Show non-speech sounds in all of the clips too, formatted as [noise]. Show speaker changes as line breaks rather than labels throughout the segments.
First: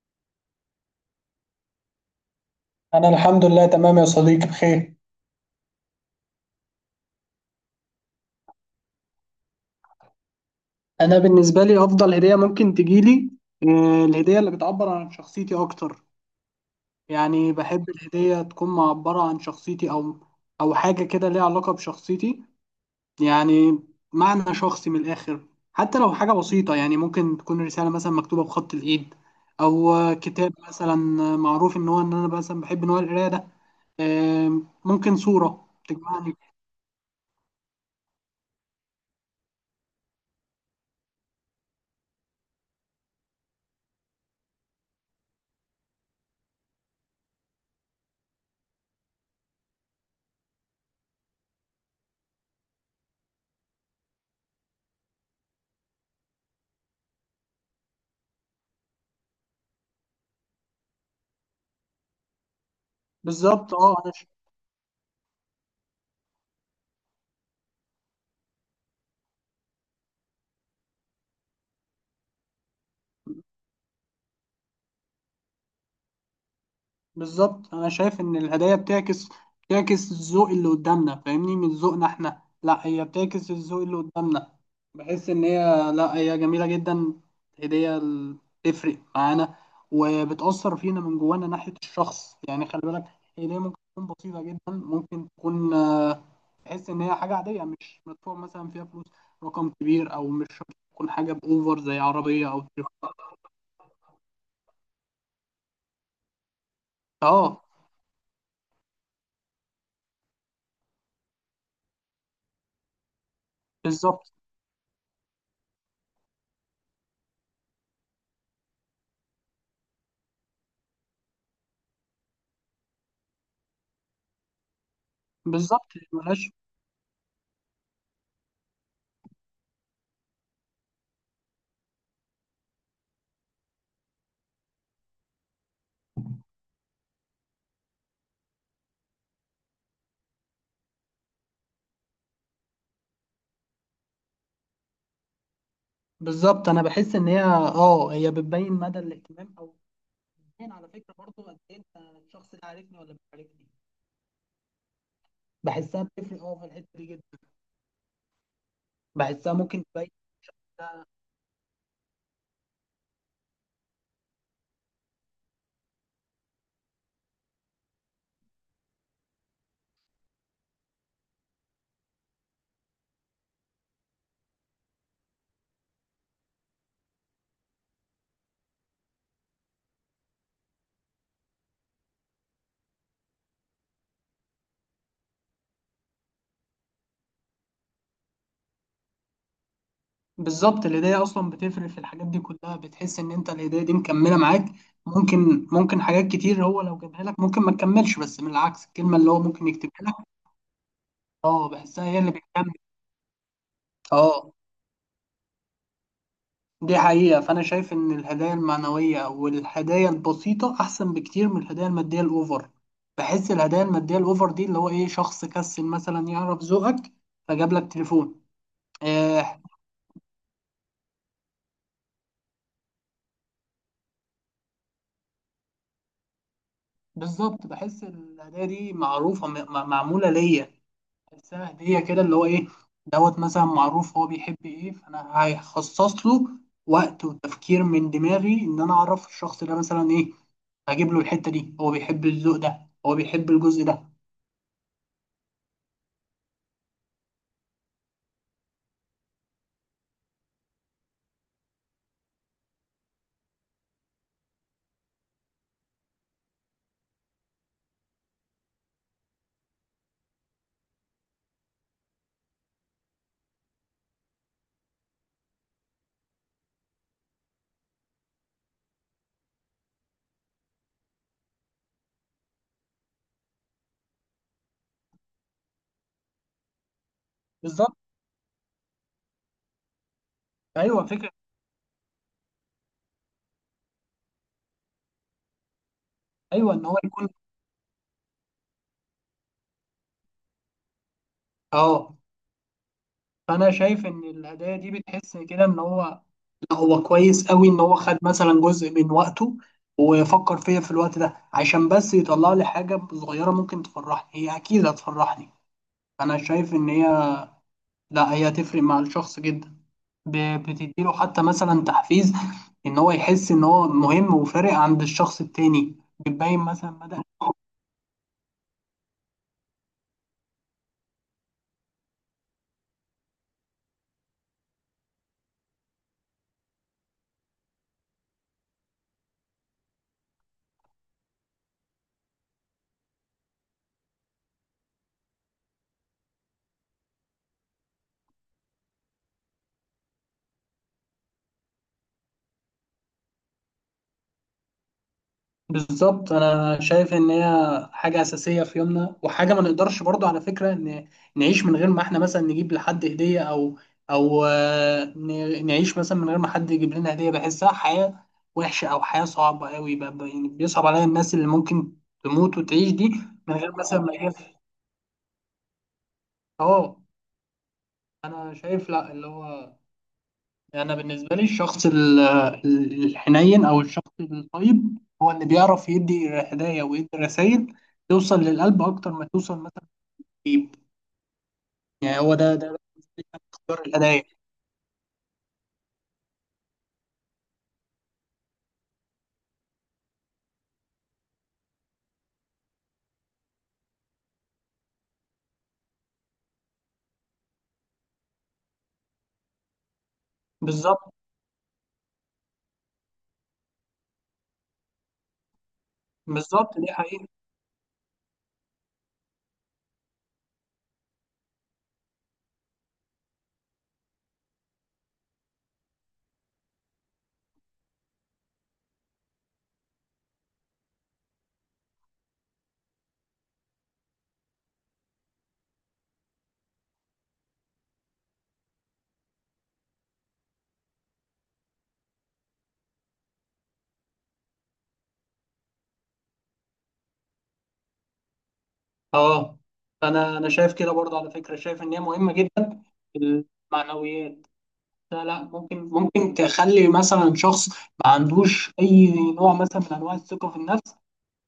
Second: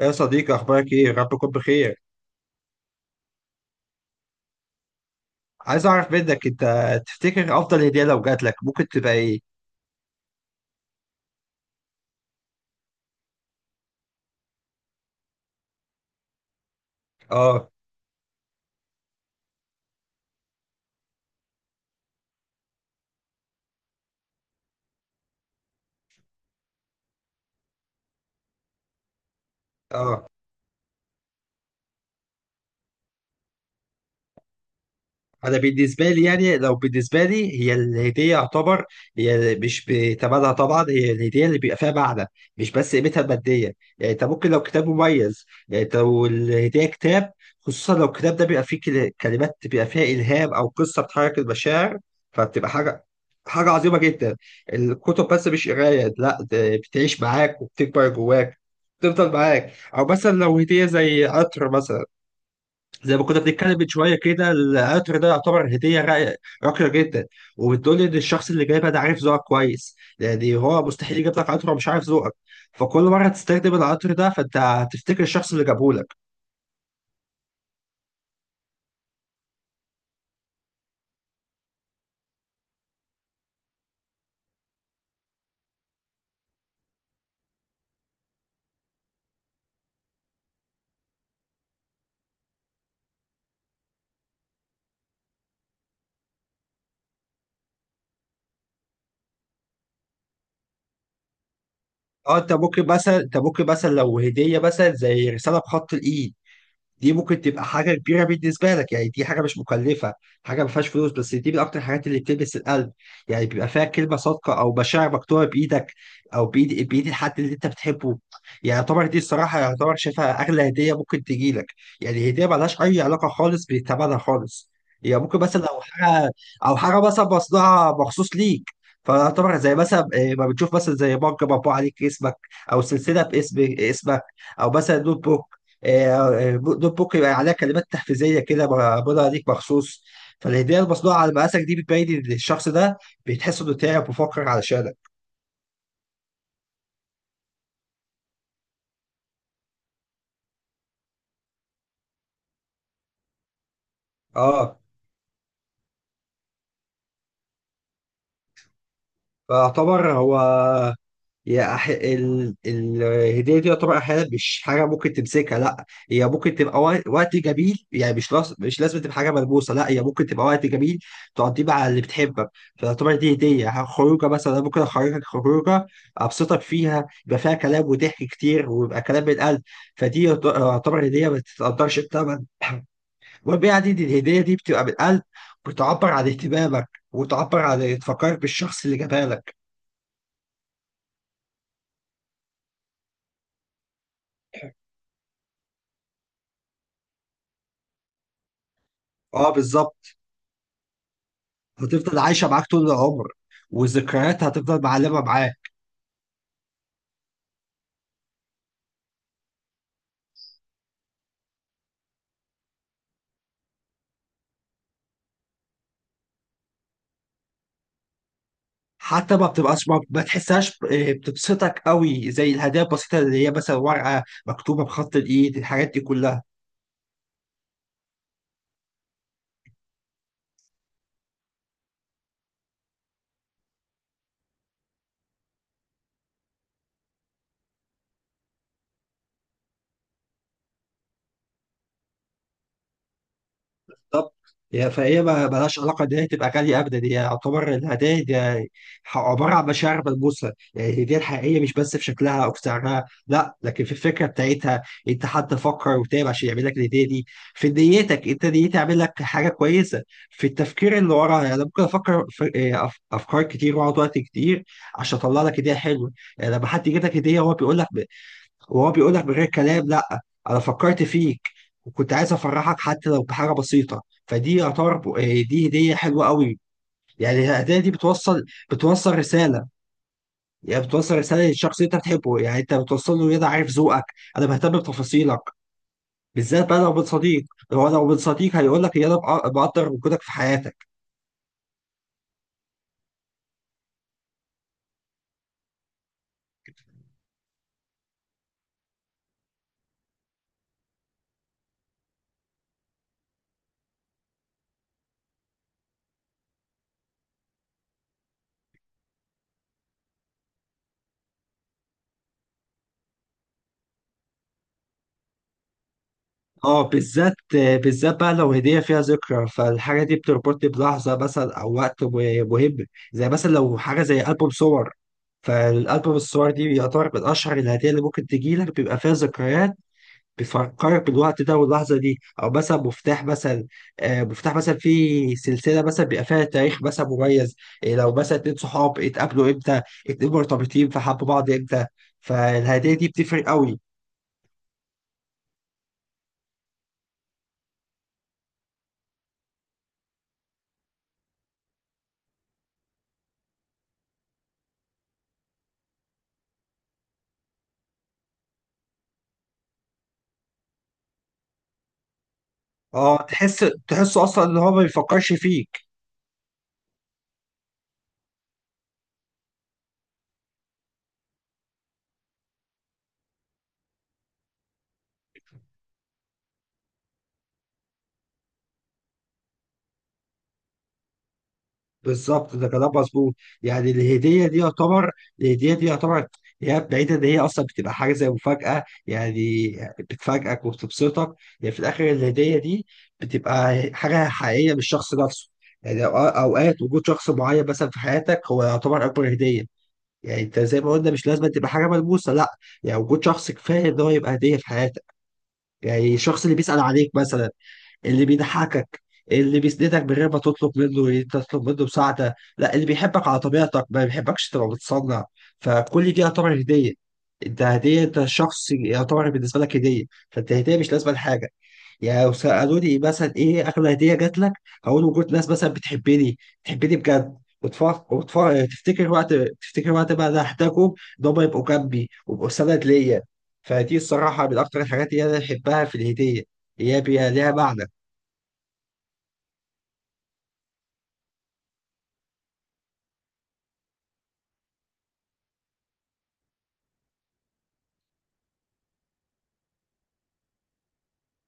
يا صديقي، اخبارك ايه؟ رب يكون بخير.
انا الحمد لله تمام يا صديقي، بخير.
عايز اعرف منك انت، تفتكر افضل هديه لو جات لك ممكن تبقى ايه؟
انا بالنسبه لي افضل هديه ممكن تجيلي، الهديه اللي بتعبر عن شخصيتي اكتر. يعني
اه.
بحب الهديه تكون معبره عن شخصيتي او حاجه كده ليها علاقه بشخصيتي، يعني معنى شخصي من الاخر. حتى لو حاجه بسيطه، يعني ممكن تكون رساله مثلا مكتوبه بخط الايد او
اه،
كتاب مثلا. معروف ان انا مثلا بحب نوع القرايه ده. ممكن
انا
صوره
بالنسبه لي،
تجمعني.
يعني لو بالنسبه لي هي الهديه يعتبر هي مش بثمنها طبعا، هي الهديه اللي بيبقى فيها معنى، مش بس قيمتها الماديه. يعني انت ممكن لو كتاب مميز، يعني انت لو الهديه كتاب، خصوصا لو الكتاب ده بيبقى فيه كلمات بيبقى فيها الهام او قصه بتحرك المشاعر، فبتبقى حاجه، حاجه عظيمه جدا. الكتب بس مش قرايه، لا ده بتعيش معاك وبتكبر جواك، بتفضل معاك. او مثلا لو هديه زي عطر مثلا، زي ما كنا
بالظبط.
بنتكلم من
اه انا
شويه كده، القطر ده يعتبر هديه راقيه جدا، وبتقول لي ان الشخص اللي جايبها ده عارف ذوقك كويس. يعني هو مستحيل يجيب لك قطر ومش عارف ذوقك، فكل مره تستخدم القطر ده فانت هتفتكر الشخص اللي جابه لك.
بالظبط انا شايف ان الهدايا بتعكس الذوق اللي قدامنا، فاهمني، من ذوقنا احنا؟ لا، هي بتعكس الذوق اللي قدامنا. بحس ان هي، لا، هي جميله جدا. هديه تفرق معانا وبتاثر فينا من جوانا ناحيه الشخص، يعني خلي بالك. هديه ممكن تكون بسيطه جدا، ممكن تكون تحس ان هي حاجه عاديه، مش مدفوع مثلا فيها فلوس رقم كبير، او مش شرط تكون حاجه باوفر زي
اه،
عربيه
انت
او
ممكن
تليفون.
مثلا، انت ممكن مثلا لو هديه مثلا زي رساله بخط الايد، دي ممكن
اه،
تبقى حاجة كبيرة بالنسبة لك. يعني دي حاجة مش مكلفة، حاجة ما فيهاش فلوس، بس دي من أكتر الحاجات اللي بتلمس القلب. يعني بيبقى فيها كلمة
بالظبط.
صادقة أو مشاعر مكتوبة بإيدك، أو بإيد الحد اللي أنت بتحبه. يعني يعتبر دي الصراحة، يعتبر شايفها أغلى هدية ممكن تجيلك. يعني هدية ملهاش أي علاقة خالص بثمنها خالص. هي يعني ممكن مثلا لو
بالظبط
حاجة،
ملهاش.
أو حاجة مثلا مصنوعة مخصوص ليك، فيعتبر زي مثلا ما بتشوف مثلا زي مج مطبوع عليك اسمك، أو سلسلة باسم اسمك، أو مثلا نوت بوك. آه، دوبوك يبقى عليها كلمات تحفيزيه كده بقولها ليك مخصوص. فالهديه المصنوعه على مقاسك دي بتبين إن الشخص ده بيتحس انه تعب وفكر علشانك.
بالظبط انا بحس ان هي، هي بتبين مدى الاهتمام، او بتبين على فكره برضو قد ايه انت، الشخص ده عارفني ولا مش عارفني.
اه.
بحسها بتفرق، في الحته دي جدا. بحسها ممكن
فاعتبر
تبين.
هو، الهدية دي يعتبر أحيانا مش حاجة ممكن تمسكها، لا هي ممكن تبقى وقت جميل. يعني مش لازم تبقى حاجة ملموسة، لا هي ممكن تبقى وقت جميل تقضيه مع اللي بتحبك. فتعتبر دي هدية. يعني خروجة مثلا، ممكن أخرجك خروجة أبسطك فيها، يبقى فيها كلام وضحك كتير ويبقى كلام من قلب. فدي يعتبر هدية ما تتقدرش بثمن. المهم يعني إن [clears throat] الهدية دي بتبقى من قلب، بتعبر عن اهتمامك وتعبر عن تفكرك بالشخص اللي جابها لك.
بالظبط. الهدايا اصلا بتفرق في الحاجات دي كلها، بتحس ان انت الهدايا دي مكمله معاك. ممكن حاجات كتير هو لو جابها لك ممكن ما تكملش، بس من العكس الكلمه اللي هو
اه
ممكن يكتبها لك.
بالظبط.
اه، بحسها
هتفضل
هي اللي
عايشه معاك
بتكمل.
طول العمر، والذكريات
اه،
هتفضل معلمه معاك.
دي حقيقة. فأنا شايف إن الهدايا المعنوية أو الهدايا البسيطة أحسن بكتير من الهدايا المادية الأوفر. بحس الهدايا المادية الأوفر دي اللي هو إيه، شخص كسل مثلا يعرف ذوقك فجاب لك تليفون.
حتى ما
آه،
بتبقاش، ما تحسهاش، بتبسطك قوي زي الهدايا البسيطه اللي هي مثلا ورقه مكتوبه بخط الايد، الحاجات دي كلها
بالظبط. بحس الهدايا دي معروفة، معمولة ليا. بحسها هدية كده اللي هو إيه، دوت مثلا، معروف هو بيحب إيه، فأنا هخصص له وقت وتفكير من دماغي إن أنا أعرف الشخص ده مثلا إيه، هجيب له الحتة دي، هو بيحب الذوق ده، هو بيحب الجزء ده.
بالظبط. فهي ما ملهاش علاقه ان هي تبقى غاليه ابدا، هي يعتبر الهدايا دي عباره عن مشاعر ملموسه. يعني الهديه الحقيقيه مش بس في شكلها او في سعرها، لا لكن في الفكره بتاعتها. انت حد فكر وتعب عشان يعمل لك الهديه دي، في نيتك، انت نيتي عامل لك حاجه كويسه، في التفكير اللي وراها. يعني أنا ممكن افكر في افكار كتير واقعد وقت كتير عشان اطلع لك هديه حلوه. يعني لما حد يجيب لك هديه هو بيقول لك، وهو بيقول لك من غير كلام، لا انا فكرت فيك وكنت عايز افرحك حتى لو بحاجه بسيطه. فدي يعتبر، دي هديه حلوه قوي. يعني الهديه دي
بالظبط.
بتوصل، بتوصل رساله. يعني
ايوه،
بتوصل
فكره.
رساله للشخص اللي انت بتحبه، يعني انت بتوصل له إن انا عارف ذوقك، انا بهتم بتفاصيلك. بالذات
ايوه،
بقى
ان
لو
هو
من
يكون.
صديق، هو لو من صديق هيقول لك ان انا بقدر وجودك في حياتك.
اه، فانا شايف ان الهدايا دي بتحس كده ان هو، لا، هو كويس قوي ان هو خد مثلا جزء من وقته وفكر فيا في الوقت ده عشان بس يطلع لي حاجه صغيره ممكن تفرحني، هي اكيد هتفرحني. انا شايف ان هي، لا، هي هتفرق مع الشخص جدا. بتديله حتى مثلا تحفيز، ان هو يحس ان هو مهم وفارق عند الشخص التاني، بتبين
اه
مثلا مدى.
بالذات، بالذات بقى لو هدية فيها ذكرى، فالحاجة دي بتربطني بلحظة مثلا أو وقت مهم. زي مثلا لو حاجة زي ألبوم صور، فالألبوم الصور دي يعتبر من أشهر الهدية اللي ممكن تجيلك، بيبقى فيها ذكريات بتفكرك بالوقت ده واللحظة دي. أو مثلا مفتاح مثلا، مفتاح مثلا في سلسلة مثلا بيبقى فيها تاريخ مثلا مميز. إيه لو مثلا اتنين صحاب اتقابلوا إمتى، اتنين مرتبطين فحبوا بعض إمتى، فالهدية دي بتفرق قوي.
بالظبط. انا شايف ان هي حاجه اساسيه في يومنا، وحاجه ما نقدرش برضو على فكره ان نعيش من غير ما احنا مثلا نجيب لحد هديه، او نعيش مثلا من غير ما حد يجيب لنا هديه. بحسها حياه وحشه او حياه صعبه قوي. يعني بيصعب عليا الناس اللي ممكن تموت وتعيش دي
اه
من
تحس،
غير مثلا ما
تحسه
يجيب.
اصلا ان هو ما بيفكرش فيك.
اه، انا شايف، لا اللي هو، يعني أنا بالنسبة لي الشخص الحنين أو الشخص الطيب هو اللي بيعرف يدي هدايا ويدي رسائل توصل للقلب أكتر ما توصل مثلا للجيب. يعني هو ده
بالظبط، ده كلام مظبوط.
اختيار
يعني
الهدايا.
الهديه دي يعتبر، الهديه دي يعتبر هي بعيدة إن هي أصلا بتبقى حاجة زي مفاجأة، يعني بتفاجئك وبتبسطك. يعني في الآخر الهدية دي بتبقى حاجة حقيقية من الشخص نفسه. يعني أوقات وجود شخص معين مثلا في حياتك هو يعتبر أكبر هدية. يعني أنت زي ما قلنا
بالظبط.
مش لازم تبقى حاجة ملموسة لأ. يعني وجود شخص كفاية إن هو يبقى هدية في حياتك. يعني الشخص اللي بيسأل
بالظبط، دي
عليك
حقيقة.
مثلا، اللي بيضحكك، اللي بيسندك من غير ما تطلب منه مساعدة، لا اللي بيحبك على طبيعتك ما بيحبكش تبقى متصنع. فكل دي يعتبر هدية. انت هدية، انت شخص يعتبر بالنسبة لك هدية، فانت هدية مش لازمة لحاجة. يعني لو سألوني مثلا ايه أغلى هدية جات لك، هقول وجود ناس مثلا بتحبني، بتحبني بجد وتفكر وتفكر تفتكر وقت تفتكر وقت ما انا احتاجهم، ان هم يبقوا جنبي ويبقوا سند ليا. فدي الصراحة من أكتر الحاجات اللي أنا بحبها في الهدية، هي ليها معنى.
أه، أنا شايف كده برضه على فكرة، شايف إن هي مهمة جدا، المعنويات. لا لا، ممكن تخلي مثلا شخص ما عندوش أي نوع مثلا من أنواع الثقة في النفس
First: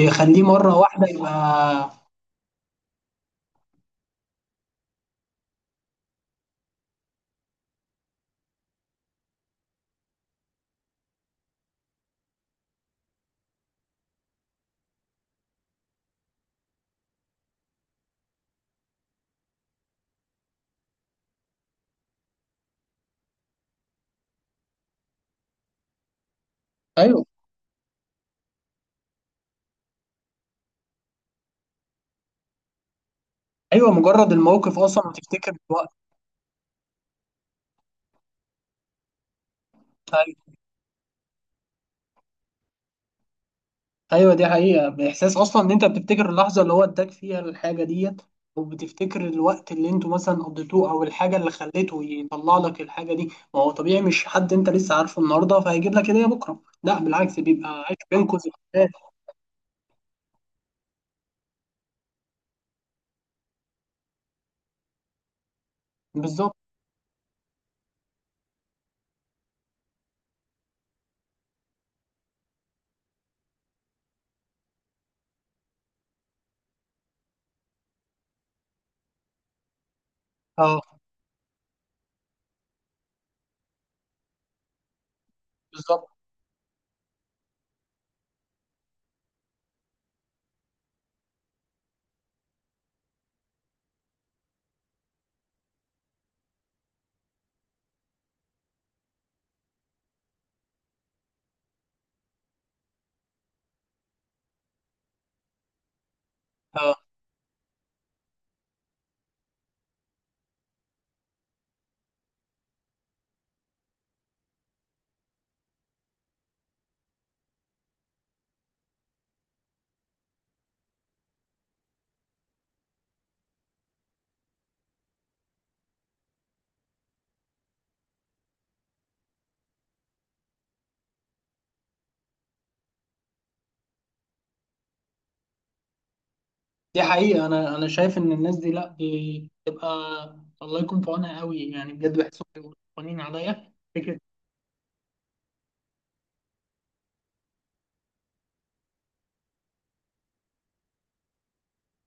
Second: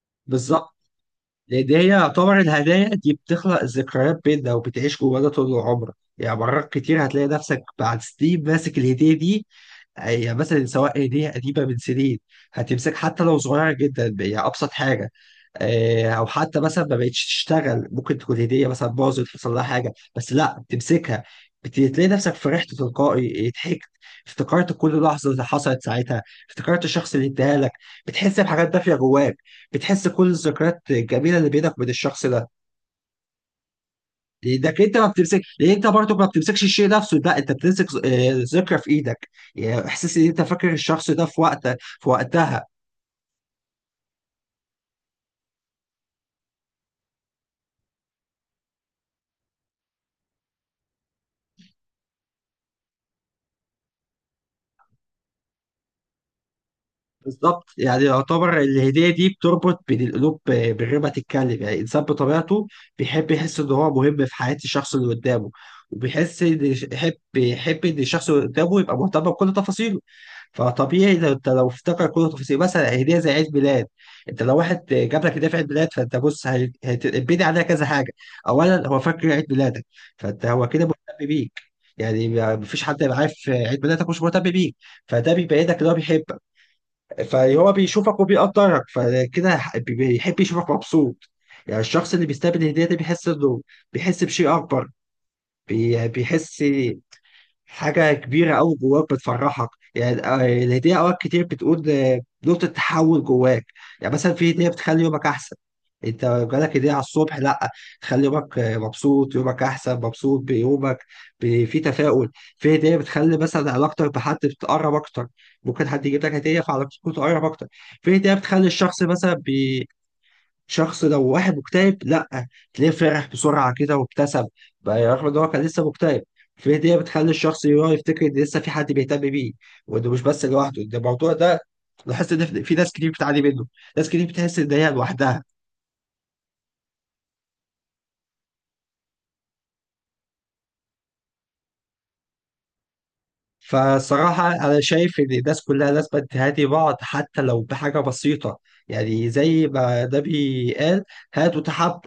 يخليه
بالظبط.
مرة واحدة
لان هي
يبقى.
يعتبر الهدايا دي بتخلق ذكريات بيننا وبتعيش جوانا طول عمرك. يعني مرات كتير هتلاقي نفسك بعد سنين ماسك الهدية دي، هي مثلا سواء هدية قديمة من سنين، هتمسك حتى لو صغيرة جدا، هي أبسط حاجة، أو حتى مثلا ما بقتش تشتغل، ممكن تكون هدية مثلا باظت، حصل لها حاجة، بس لا بتمسكها. تلاقي نفسك فرحت تلقائي، ضحكت، افتكرت كل لحظة اللي حصلت ساعتها، افتكرت الشخص
ايوه.
اللي اداها لك. بتحس بحاجات دافية جواك، بتحس كل الذكريات الجميلة اللي بينك وبين الشخص ده.
ايوه، مجرد الموقف
ايدك انت ما
اصلا
بتمسك،
وتفتكر
لان انت
الوقت.
برضو ما بتمسكش الشيء نفسه، لا انت بتمسك ذكرى في ايدك. يعني احساس ان انت
أي-
فاكر الشخص ده في وقت، في وقتها.
ايوه، دي حقيقه، باحساس اصلا ان انت بتفتكر اللحظه اللي هو اداك فيها الحاجه ديت، وبتفتكر الوقت اللي انتوا مثلا قضيتوه او الحاجه اللي خليته يطلع لك الحاجه دي. ما هو طبيعي، مش حد انت لسه عارفه النهارده فهيجيب لك هديه بكره، لا بالعكس
بالظبط.
بيبقى عايش
يعني
بينكوا
يعتبر
ذكريات.
الهديه دي بتربط بين القلوب بالربا تتكلم. يعني الانسان بطبيعته بيحب يحس ان هو مهم في حياه الشخص اللي قدامه، وبيحس
بالظبط.
ان، يحب ان الشخص اللي قدامه يبقى مهتم بكل تفاصيله. فطبيعي لو انت لو افتكر كل تفاصيل مثلا هديه زي عيد ميلاد، انت لو واحد جاب لك هديه في عيد ميلاد، فانت بص، هيتبني عليها كذا حاجه. اولا هو فاكر عيد ميلادك، فانت هو
اه،
كده مهتم بيك. يعني مفيش حد يبقى عارف عيد ميلادك مش مهتم بيك، فده بيبينك ان هو
بالظبط.
بيحبك. فهو بيشوفك وبيقدرك، فكده بيحب يشوفك مبسوط. يعني الشخص اللي بيستقبل الهديه ده بيحس انه، بيحس بشيء اكبر، بيحس حاجة كبيرة أوي جواك بتفرحك. يعني الهدية أوقات كتير بتقول، نقطة تحول جواك. يعني مثلا في هدية بتخلي يومك أحسن. أنت جالك هدية
اه،
على الصبح، لأ تخلي يومك، مبسوط يومك أحسن، مبسوط بيومك، في تفاؤل. في هدية بتخلي مثلا علاقتك بحد بتقرب أكتر، ممكن حد يجيب لك هدية فعلاقتكم تقرب أكتر. في هدية بتخلي الشخص مثلا، شخص لو واحد مكتئب، لا تلاقيه فرح بسرعه كده وابتسم بقى رغم ان هو كان لسه مكتئب. في هديه بتخلي الشخص يراه يفتكر ان لسه في حد بيهتم بيه، وانه مش بس لوحده. ده الموضوع ده لاحظت ان في ناس كتير بتعاني منه، ناس كتير بتحس ان هي لوحدها.
دي حقيقه. انا شايف ان الناس دي، لا، بتبقى الله يكون في عونها قوي، يعني بجد بحسهم بيبقوا قوانين عليا، فكره.
فالصراحه انا شايف ان الناس كلها لازم تهادي بعض حتى لو بحاجه بسيطه، يعني زي ما النبي قال هاتوا تحابوا.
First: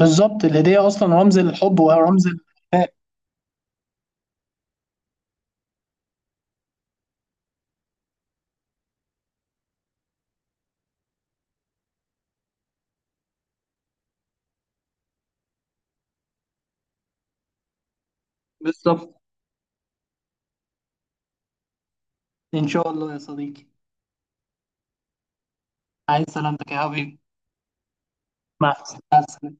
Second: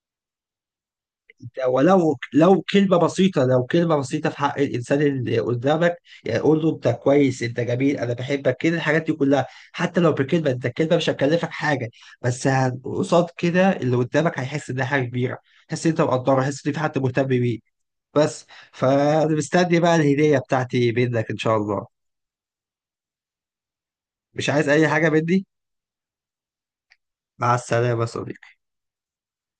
بالظبط. الهدية أصلا رمز الحب
ولو
ورمز
لو
الوفاء.
كلمة بسيطة، لو كلمة بسيطة في حق الإنسان اللي قدامك، يعني قول له أنت كويس، أنت جميل، أنا بحبك، كده الحاجات دي كلها، حتى لو بكلمة. أنت الكلمة مش هتكلفك حاجة، بس قصاد كده اللي قدامك هيحس إنها حاجة كبيرة، هيحس إن أنت مقدره، هيحس إن في حد مهتم بيه، بس.
بالظبط.
فأنا مستني بقى الهدية بتاعتي منك إن شاء الله.
إن شاء الله يا صديقي.
مش عايز أي حاجة مني.
عايز سلامتك يا حبيبي.
مع السلامة يا صديقي.
مع السلامة.